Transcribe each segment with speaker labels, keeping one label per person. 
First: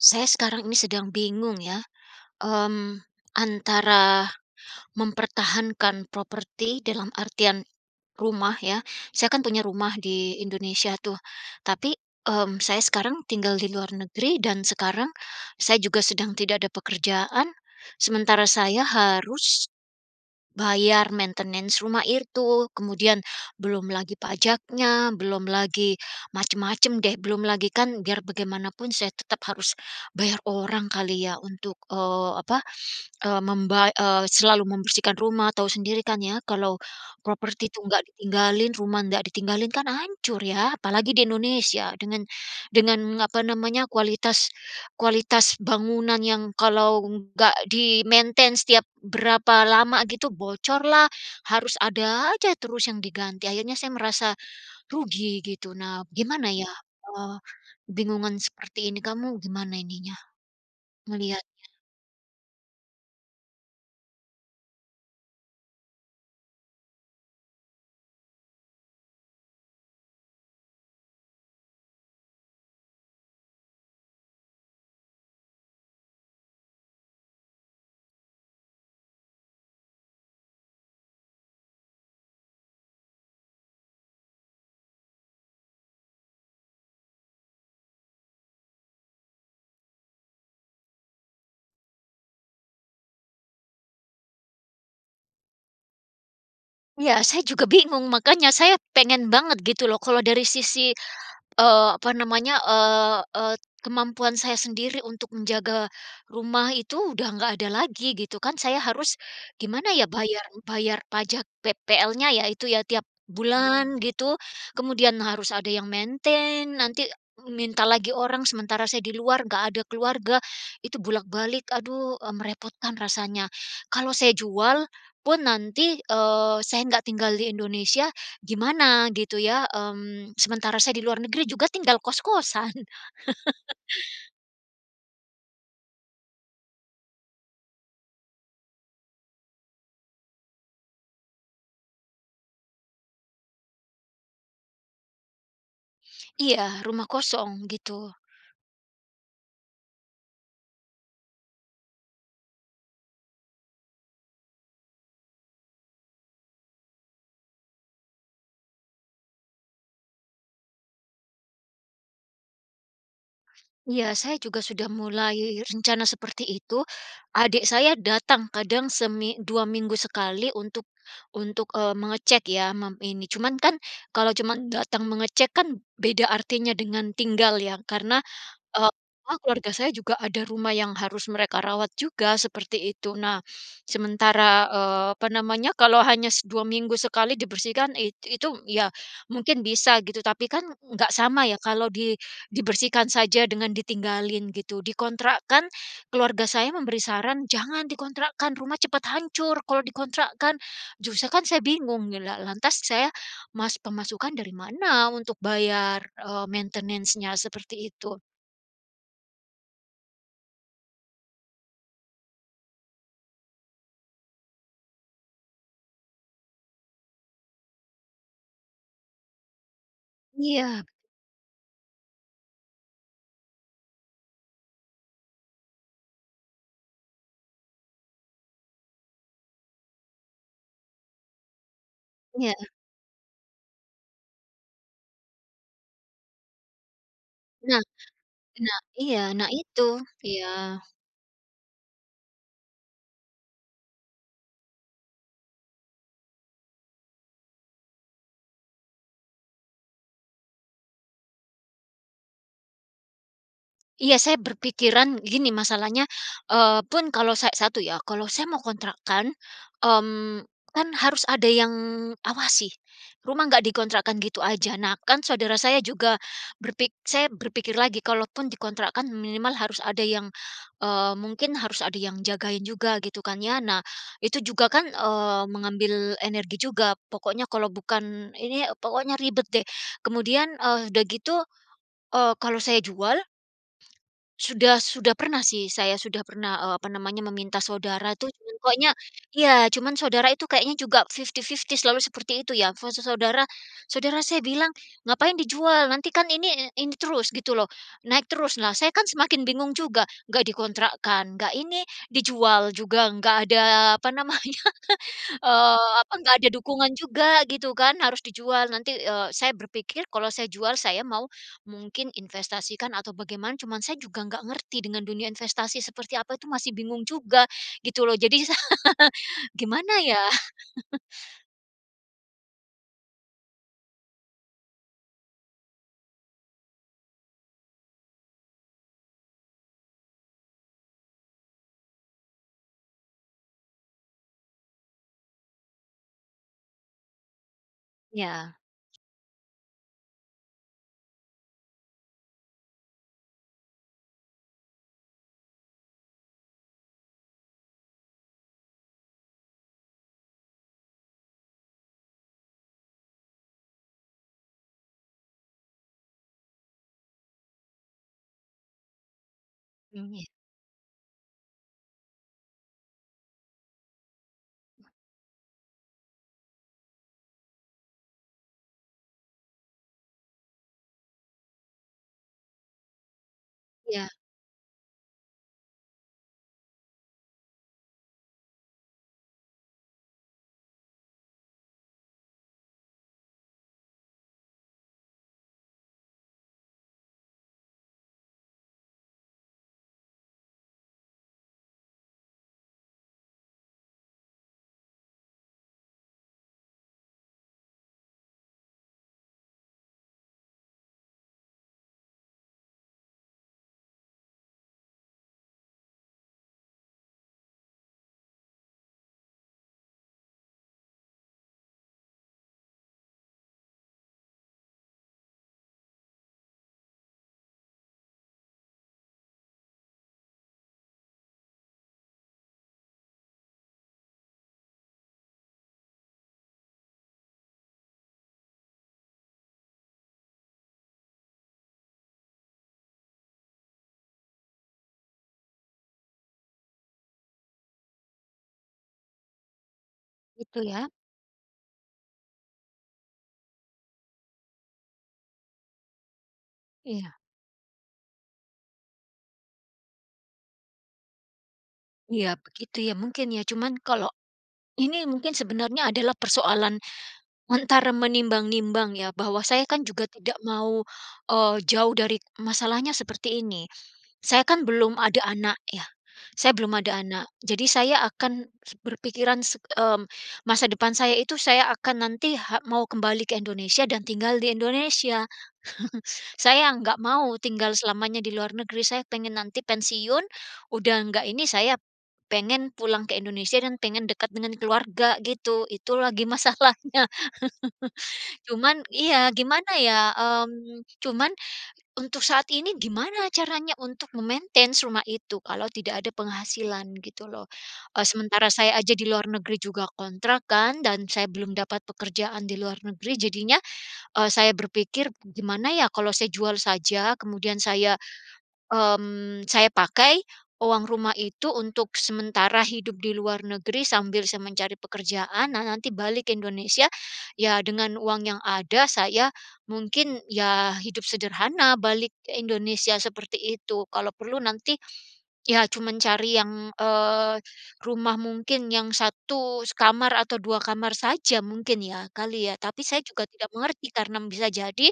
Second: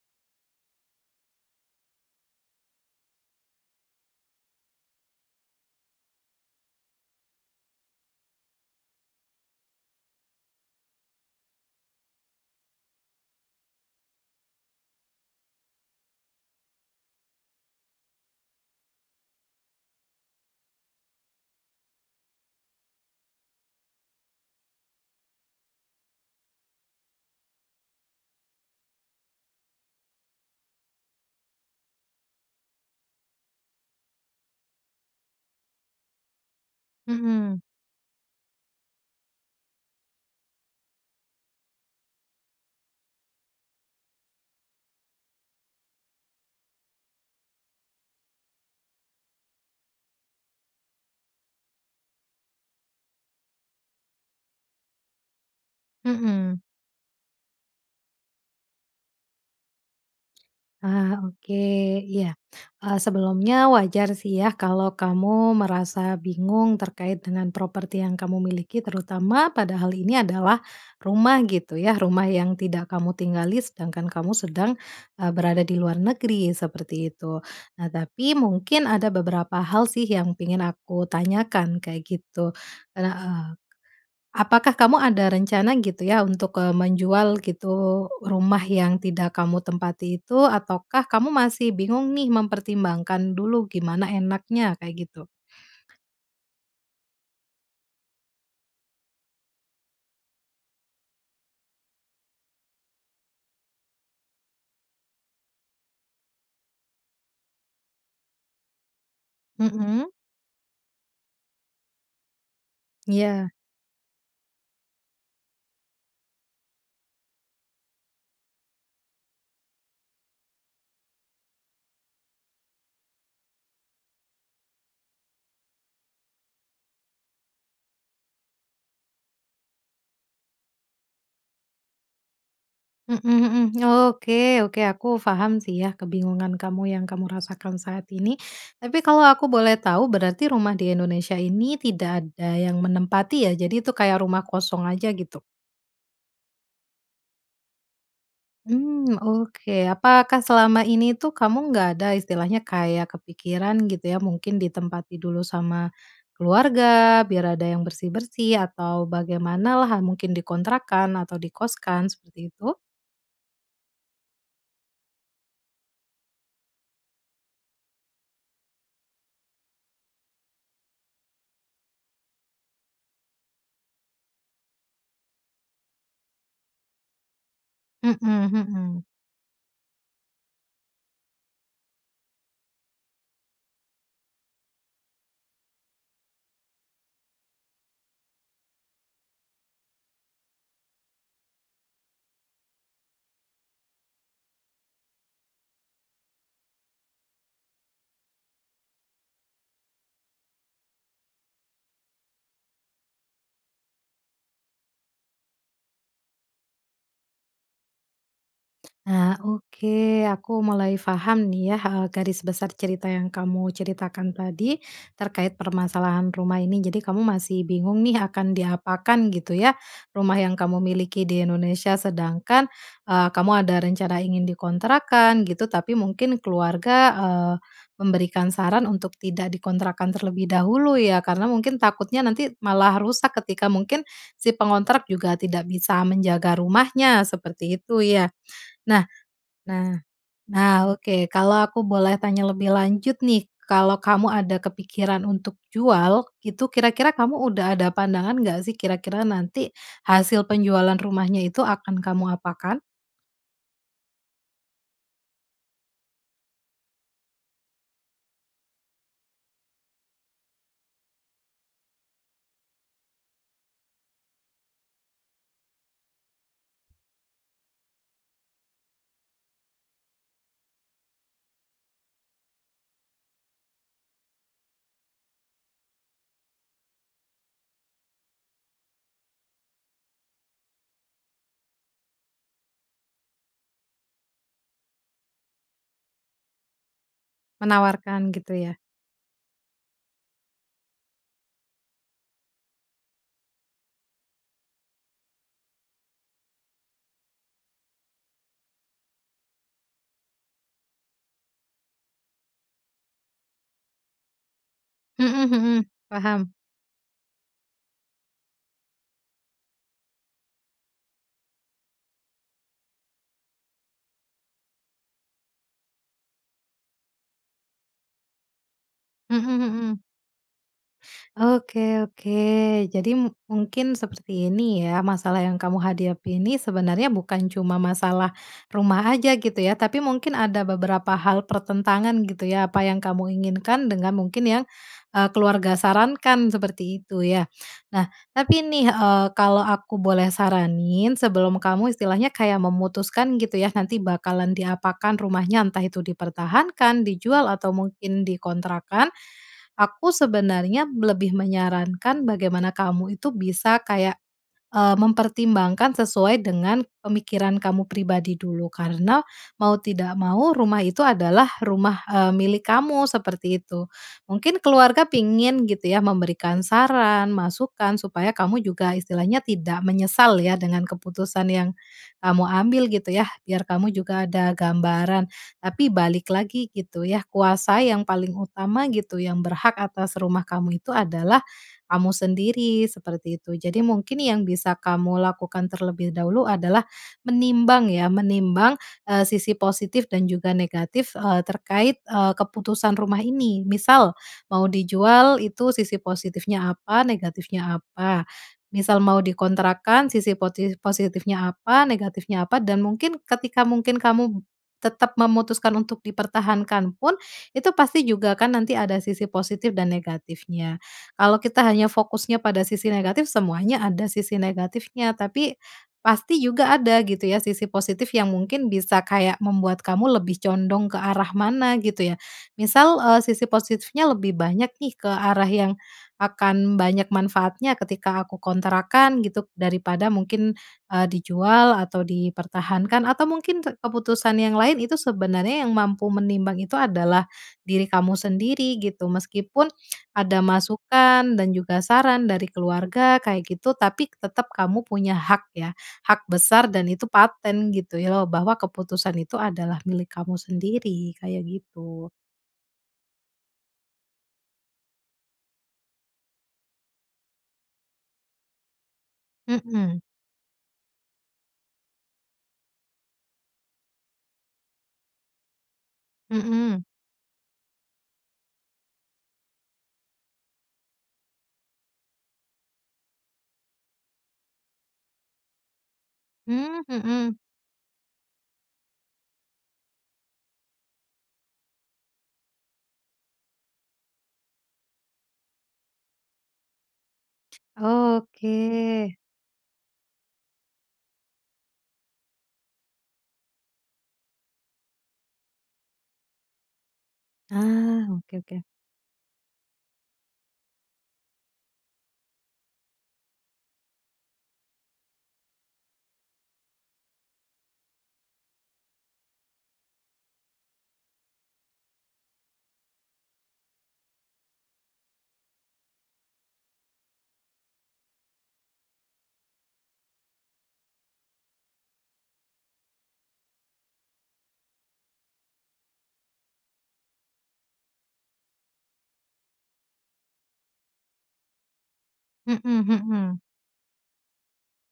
Speaker 1: Saya sekarang ini sedang bingung ya, mmm, antara, mempertahankan properti dalam artian, rumah ya, saya kan punya rumah di Indonesia tuh, tapi, mmm, saya sekarang tinggal di luar negeri, dan sekarang saya juga sedang tidak ada pekerjaan. Sementara saya harus bayar maintenance rumah itu. Kemudian, belum lagi pajaknya, belum lagi, macam-macam deh. Belum lagi kan, biar bagaimanapun saya tetap harus, bayar orang kali ya untuk, eee, apa, e membay eee, selalu membersihkan rumah, tahu sendiri kan ya kalau,
Speaker 2: Mhm.
Speaker 1: properti itu enggak ditinggalin, rumah enggak ditinggalin, kan hancur ya, apalagi di Indonesia. Dengan dengan apa namanya, kualitas kualitas bangunan yang kalau enggak di maintenance setiap berapa lama gitu, bocor lah, harus ada aja terus yang diganti, akhirnya saya ngerasa, rugi gitu. Nah, gimana
Speaker 2: Mhm.
Speaker 1: ya, eee, kebingungan seperti ini kamu gimana ininya,
Speaker 2: Ah, oke.
Speaker 1: ngelihatnya?
Speaker 2: Iya. E sebelumnya wajar sih ya kalau kamu merasa bingung terkait dengan properti yang kamu miliki terutama padahal ini adalah rumah, gitu ya. Rumah yang tidak kamu tinggali, sedangkan kamu sedang, e berada di luar negeri, seperti itu. Nah, tapi mungkin ada beberapa hal sih yang pingin aku tanyakan, kayak gitu. Ada, eee, apakah kamu ada rencana gitu ya untuk, e menjual gitu, rumah yang tidak kamu tempati itu, ataukah masih bingung nih mempertimbangkan dulu gimana enaknya, kayak gitu?
Speaker 1: Iya, saya juga bingung makanya saya pengen banget gitu loh kalau dari sisi, eee, apa namanya, eee, eee, t kemampuan saya sendiri untuk menjaga rumah itu udah nggak ada lagi, gitu kan. Saya harus gimana ya
Speaker 2: Mhm.
Speaker 1: bayar bayar pajak PPL-nya ya itu ya, tiap
Speaker 2: Iya.
Speaker 1: bulan gitu, kemudian harus ada yang maintenance, nanti minta lagi orang, sementara saya di luar enggak ada keluarga, itu bolak-balik. Aduh, e merepotkan rasanya. Kalau saya jual, pun nanti, eee, saya enggak tinggal di Indonesia, gimana gitu ya, mmm, sementara saya di luar negeri juga tinggal kos-kosan.
Speaker 2: Mhm mhm. Oke oke, aku paham sih ya kebingungan kamu yang kamu rasakan saat ini. Tapi kalau aku boleh tahu berarti rumah di Indonesia ini tidak ada yang menempati ya? Jadi itu kayak rumah kosong aja gitu?
Speaker 1: Iya, rumah kosong, gitu.
Speaker 2: Mmm, oke. Apakah selama ini tuh kamu nggak ada istilahnya kayak kepikiran gitu ya, mungkin ditempati dulu sama, keluarga, biar ada yang bersih-bersih, atau, bagaimana lah mungkin dikontrakkan atau dikoskan, seperti itu?
Speaker 1: Iya saya juga sudah mulai rencana seperti itu. Adik saya datang kadang semi dua minggu sekali untuk untuk, eee, mengecek ya, mem ini. Cuman kan, kalau cuma datang mengecek kan, beda artinya dengan tinggal ya?
Speaker 2: Hmm
Speaker 1: Karena, e
Speaker 2: hmm.
Speaker 1: apa, keluarga saya juga ada rumah yang harus mereka rawat juga seperti itu. Nah, sementara, eee, apa namanya, kalau hanya dua minggu sekali dibersihkan, it itu ya mungkin bisa gitu, tapi kan, nggak sama ya kalau di dibersihkan saja dengan ditinggalin gitu. Dikontrakkan, keluarga saya memberi saran jangan dikontrakkan, rumah cepat hancur kalau dikontrakkan. Justru kan saya bingung, la lantas saya mas pemasukan dari mana untuk bayar, e maintenance-nya? Seperti itu.
Speaker 2: Ah, oke aku mulai paham nih ya, e garis besar cerita yang kamu ceritakan tadi, terkait permasalahan rumah ini. Jadi kamu masih bingung nih akan diapakan gitu ya, rumah yang
Speaker 1: Iya.
Speaker 2: kamu miliki di Indonesia, sedangkan, eee, kamu ada rencana ingin dikontrakkan, gitu, tapi mungkin keluarga, eee, memberikan saran untuk tidak dikontrakkan terlebih dahulu ya? Karena mungkin takutnya nanti
Speaker 1: Iya.
Speaker 2: malah rusak ketika mungkin, si pengontrak juga tidak bisa menjaga rumahnya, seperti
Speaker 1: Nah,
Speaker 2: itu ya?
Speaker 1: nah.
Speaker 2: Nah
Speaker 1: Iya, nah itu.
Speaker 2: nah.
Speaker 1: Iya.
Speaker 2: Nah oke. Kalau aku boleh tanya lebih lanjut nih, kalau kamu ada kepikiran untuk jual, itu kira-kira kamu udah ada pandangan enggak sih kira-kira nanti, hasil penjualan rumahnya itu akan kamu apakan?
Speaker 1: Iya saya berpikiran gini masalahnya, eee, pun kalau sa 1 ya, kalau saya mau kontrakan, mmm, kan harus ada yang awasi, rumah enggak dikontrakkan gitu aja. Nah kan saudara saya juga berpik saya berpikir lagi, kalau pun dikontrakkan minimal harus ada yang, eee, mungkin harus ada yang jagain juga gitu kan ya? Nah, itu juga kan, eee, mengambil energi juga pokoknya kalau bukan ini, pokoknya ribet deh. Kemudian, e udah gitu, eee, kalau saya jual sudah sudah pernah sih saya sudah pernah, eee, apa namanya, meminta saudara itu
Speaker 2: Menawarkan
Speaker 1: cuman
Speaker 2: gitu ya?
Speaker 1: pokoknya, iya, cuman saudara itu kayaknya juga fifty-fifty selalu seperti itu ya. Fase saudara saudara saya bilang, ngapain dijual? Nantikan ini, ini terus gitu loh, naik terus. Nah saya kan semakin bingung juga, nggak dikontrakkan, nggak ini, dijual juga nggak ada, apa namanya,
Speaker 2: Hmm hmm.
Speaker 1: eee, apa, nggak ada
Speaker 2: Paham.
Speaker 1: dukungan juga gitu kan. Harus dijual nanti, eee, saya berpikir, kalau saya jual saya mau, mungkin investasikan atau bagaimana, cuman saya juga enggak ngerti dengan dunia investasi seperti apa itu masih bingung juga, gitu loh, jadi sa
Speaker 2: Hmm,
Speaker 1: gimana
Speaker 2: mhm.
Speaker 1: ya?
Speaker 2: Oke oke. Jadi mungkin seperti ini ya masalah yang kamu hadapi ini sebenarnya bukan cuma masalah rumah aja gitu ya, tapi mungkin ada beberapa hal pertentangan gitu ya, apa yang kamu inginkan dengan mungkin yang, eee, keluarga sarankan, seperti itu ya? Nah,
Speaker 1: Iya.
Speaker 2: tapi nih, eee, kalau aku boleh saranin, sebelum kamu istilahnya kayak memutuskan gitu ya nanti bakalan diapakan rumahnya, entah itu dipertahankan, dijual, atau mungkin dikontrakkan, aku sebenarnya lebih menyarankan bagaimana kamu itu bisa kayak, eee, mempertimbangkan sesuai dengan pemikiran kamu pribadi dulu. Karena, mau
Speaker 1: Mmm,
Speaker 2: tidak
Speaker 1: ya.
Speaker 2: mau rumah itu adalah rumah, eee, milik kamu, seperti itu. Mungkin keluarga pingin gitu ya, memberikan saran, masukan, supaya kamu juga istilahnya tidak menyesal ya dengan keputusan yang kamu ambil gitu ya, biar kamu
Speaker 1: Iya.
Speaker 2: juga ada gambaran. Tapi balik lagi gitu ya, kuasa yang paling utama gitu, yang berhak atas rumah kamu itu adalah kamu sendiri, seperti itu. Jadi mungkin yang bisa kamu lakukan terlebih dahulu adalah, menimbang ya, menimbang, eee, sisi positif dan juga negatif, eee, terkait, eee, keputusan rumah ini. Misal, mau dijual, itu sisi positifnya apa, negatifnya apa. Misal mau dikontrakkan sisi poti positifnya apa, negatifnya apa, dan mungkin ketika mungkin kamu tetap memutuskan untuk dipertahankan pun, itu pasti juga kan nanti ada sisi positif dan negatifnya. Kalau kita hanya fokusnya pada sisi negatif, semuanya ada sisi negatifnya. Tapi, pasti juga ada gitu ya sisi positif yang mungkin bisa kayak membuat kamu lebih condong ke arah mana, gitu ya. Misal, eee, sisi positifnya lebih banyak nih ke arah yang akan banyak manfaatnya ketika aku kontrakan gitu, daripada mungkin, eee, dijual atau dipertahankan atau mungkin keputusan yang lain itu sebenarnya yang mampu menimbang itu adalah diri kamu sendiri, gitu. Meskipun ada
Speaker 1: Itu ya?
Speaker 2: masukan dan juga saran dari keluarga kayak gitu, tapi tetap kamu punya hak ya, hak besar dan itu
Speaker 1: Iya.
Speaker 2: paten gitu ya, bahwa keputusan itu adalah milik kamu sendiri, kayak gitu.
Speaker 1: Iya begitu ya, mungkin ya? Cuman kalau, ini mungkin sebenarnya adalah persoalan, antara menimbang-nimbang ya, bahwa saya kan
Speaker 2: Hmm.
Speaker 1: juga tidak mau, eee, jauh dari masalahnya seperti ini, saya kan belum ada anak ya, saya belum
Speaker 2: Hmm.
Speaker 1: ada anak. Jadi saya akan se berpikiran se mmm, masa depan saya itu saya akan nanti ha mau kembali ke Indonesia dan tinggal di Indonesia. Saya
Speaker 2: Mmm,
Speaker 1: enggak mau
Speaker 2: mhm.
Speaker 1: tinggal selamanya di luar negeri. Saya pengen nanti pensiun, udah enggak ini, saya pengen pulang ke Indonesia, dan pengen dekat dengan keluarga, gitu. Itu lagi masalahnya. Cuman,
Speaker 2: Oke.
Speaker 1: iya, gimana ya, mmm, cuman, untuk saat ini gimana caranya untuk memaintain rumah itu, kalau tidak ada penghasilan, gitu loh. E
Speaker 2: Ah, oke
Speaker 1: sementara
Speaker 2: oke.
Speaker 1: saya aja di luar negeri juga kontrak kan, dan saya belum dapat pekerjaan di luar negeri, jadinya, e saya berpikir, gimana ya kalau saya jual saja kemudian saya mmm, saya pakai, uang rumah itu untuk sementara hidup di luar negeri sambil saya mencari pekerjaan, nah nanti balik Indonesia, ya dengan uang yang ada saya mungkin, ya, hidup sederhana balik ke Indonesia seperti itu. Kalau perlu nanti, ya cuman cari yang, eee, rumah mungkin yang 1 kamar atau 2 kamar saja mungkin ya, kali ya.
Speaker 2: Mhm
Speaker 1: Tapi saya juga
Speaker 2: mhm.
Speaker 1: tidak mengerti, karena bisa jadi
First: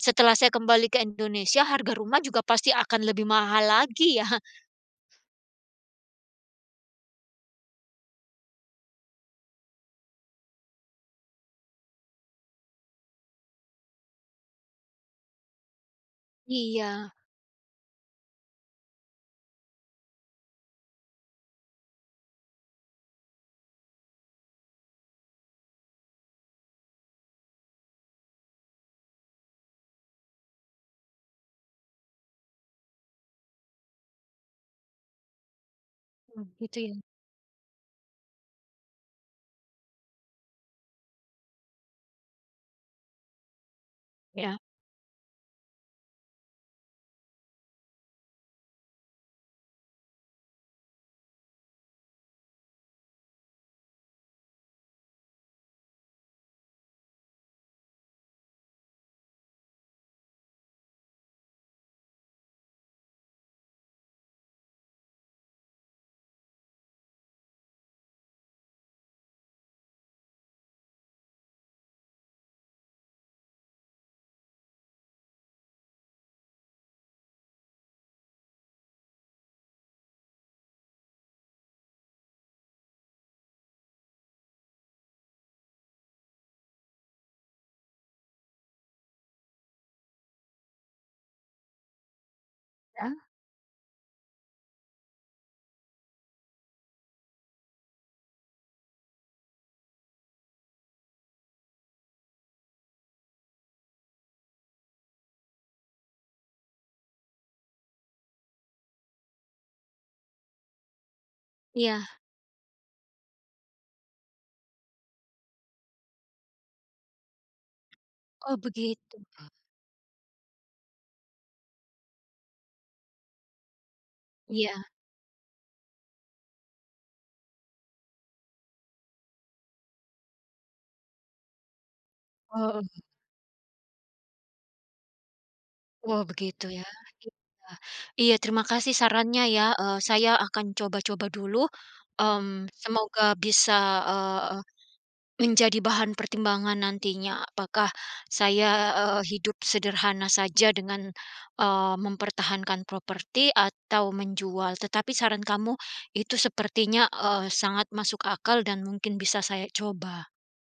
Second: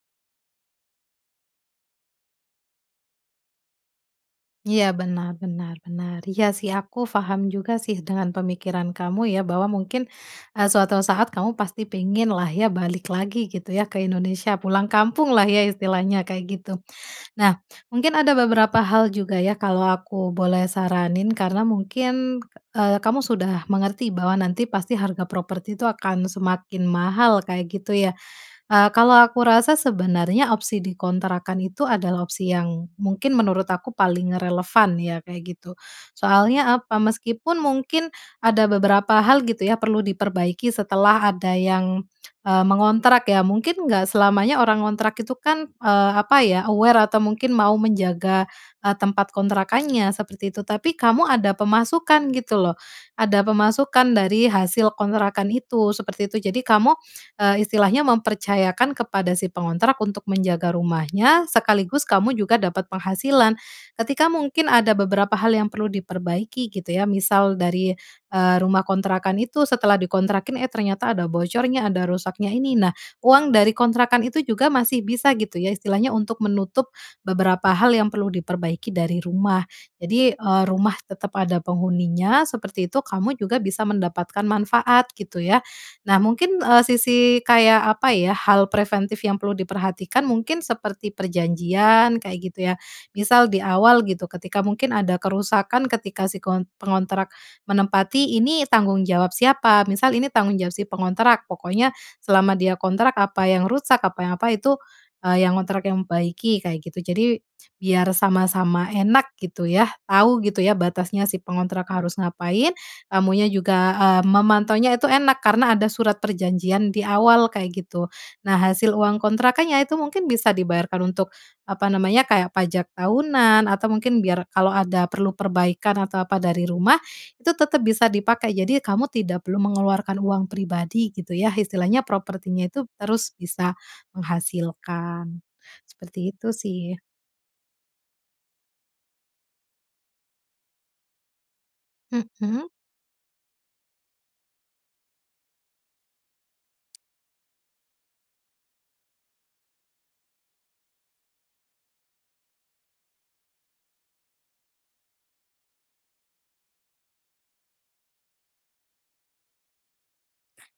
Speaker 1: setelah saya kembali ke Indonesia harga rumah juga pasti akan lebih mahal lagi ya?
Speaker 2: Iya, benar benar benar. Iya sih aku paham juga sih dengan pemikiran kamu ya, bahwa mungkin, e suatu saat kamu pasti pingin lah ya balik lagi gitu ya ke Indonesia, pulang kampung lah ya istilahnya, kayak gitu.
Speaker 1: Iya.
Speaker 2: Nah, mungkin ada beberapa hal juga ya, kalau aku boleh saranin karena mungkin, eee, kamu sudah mengerti bahwa nanti pasti harga properti itu akan semakin mahal, kayak gitu ya. Eee, kalau aku rasa sebenarnya opsi dikontrakkan itu adalah opsi yang mungkin menurut aku paling relevan ya, kayak gitu.
Speaker 1: Oh
Speaker 2: Soalnya
Speaker 1: gitu
Speaker 2: apa,
Speaker 1: ya?
Speaker 2: meskipun mungkin ada beberapa hal gitu ya, perlu diperbaiki setelah ada yang, e mengontrak ya. Mungkin enggak
Speaker 1: Ya.
Speaker 2: selamanya orang ngontrak itu kan, eee, apa ya, aware atau mungkin mau menjaga, e tempat kontrakannya seperti itu, tapi kamu ada pemasukan gitu loh. Ada pemasukan dari hasil kontrakan itu, seperti itu. Jadi kamu, eee, istilahnya mempercayakan kepada si pengontrak untuk menjaga rumahnya sekaligus kamu juga dapat penghasilan. Ketika mungkin ada beberapa hal yang perlu diperbaiki gitu ya, misal dari, eee, rumah kontrakan itu setelah dikontrakin, eh ternyata ada bocornya, ada rusaknya ini, nah uang dari kontrakan itu juga masih bisa gitu ya, istilahnya untuk menutup beberapa hal yang perlu diperbaiki dari rumah. Jadi, eee, rumah tetap ada penghuninya, seperti itu, kamu juga bisa mendapatkan manfaat gitu ya. Nah mungkin, eee, sisi kayak apa ya hal preventif yang perlu diperhatikan mungkin seperti perjanjian kayak gitu ya.
Speaker 1: Ya.
Speaker 2: Misal di awal gitu, ketika mungkin ada kerusakan ketika si kontr pengontrak menempati ini tanggung jawab siapa? Misal ini tanggung jawab si pengontrak. Pokoknya selama dia kontrak, apa yang rusak, apa yang apa itu, e yang ngontrak yang membaiki, kayak gitu. Jadi biar sama-sama enak gitu ya, tahu gitu ya batasnya si pengontrak
Speaker 1: Iya.
Speaker 2: harus ngapain, kamunya juga, eee, memantaunya itu enak, karena ada surat perjanjian di awal, kayak gitu.
Speaker 1: Oh
Speaker 2: Nah hasil
Speaker 1: begitu?
Speaker 2: uang kontrakannya itu mungkin bisa dibayarkan untuk, apa namanya, kayak pajak tahunan, atau mungkin biar kalau
Speaker 1: Iya.
Speaker 2: ada perlu perbaikan atau apa dari rumah, itu tetap bisa dipakai. Jadi kamu tidak perlu mengeluarkan uang pribadi gitu ya, istilahnya propertinya itu
Speaker 1: Heeh.
Speaker 2: terus bisa menghasilkan. Seperti
Speaker 1: Wow
Speaker 2: itu
Speaker 1: begitu ya?
Speaker 2: sih.
Speaker 1: Iya iya terima kasih sarannya ya, e saya akan coba-coba dulu,
Speaker 2: Mhm?
Speaker 1: mmm, semoga bisa, eee, menjadi bahan pertimbangan nantinya, apakah saya, eee, hidup sederhana saja dengan, eee, mempertahankan properti atau menjual. Tetapi saran kamu, itu sepertinya, eee, sangat masuk akal dan mungkin bisa saya coba.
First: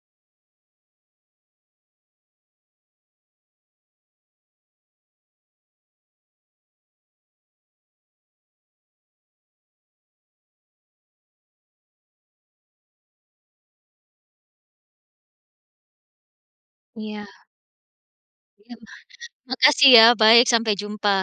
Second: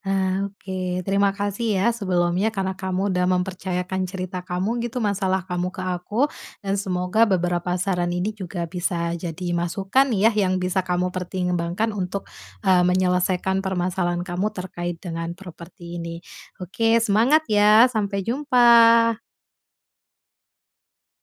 Speaker 2: Ah oke, terima kasih ya sebelumnya karena kamu udah mempercayakan cerita kamu gitu, masalah kamu ke aku, dan semoga beberapa saran ini juga bisa jadi masukan ya, yang bisa kamu pertimbangkan untuk, eee, menyelesaikan permasalahan kamu terkait dengan properti ini. Oke
Speaker 1: Iya.
Speaker 2: semangat ya? Sampai
Speaker 1: Iya, ma
Speaker 2: jumpa!
Speaker 1: makasih ya. Baik, sampai jumpa.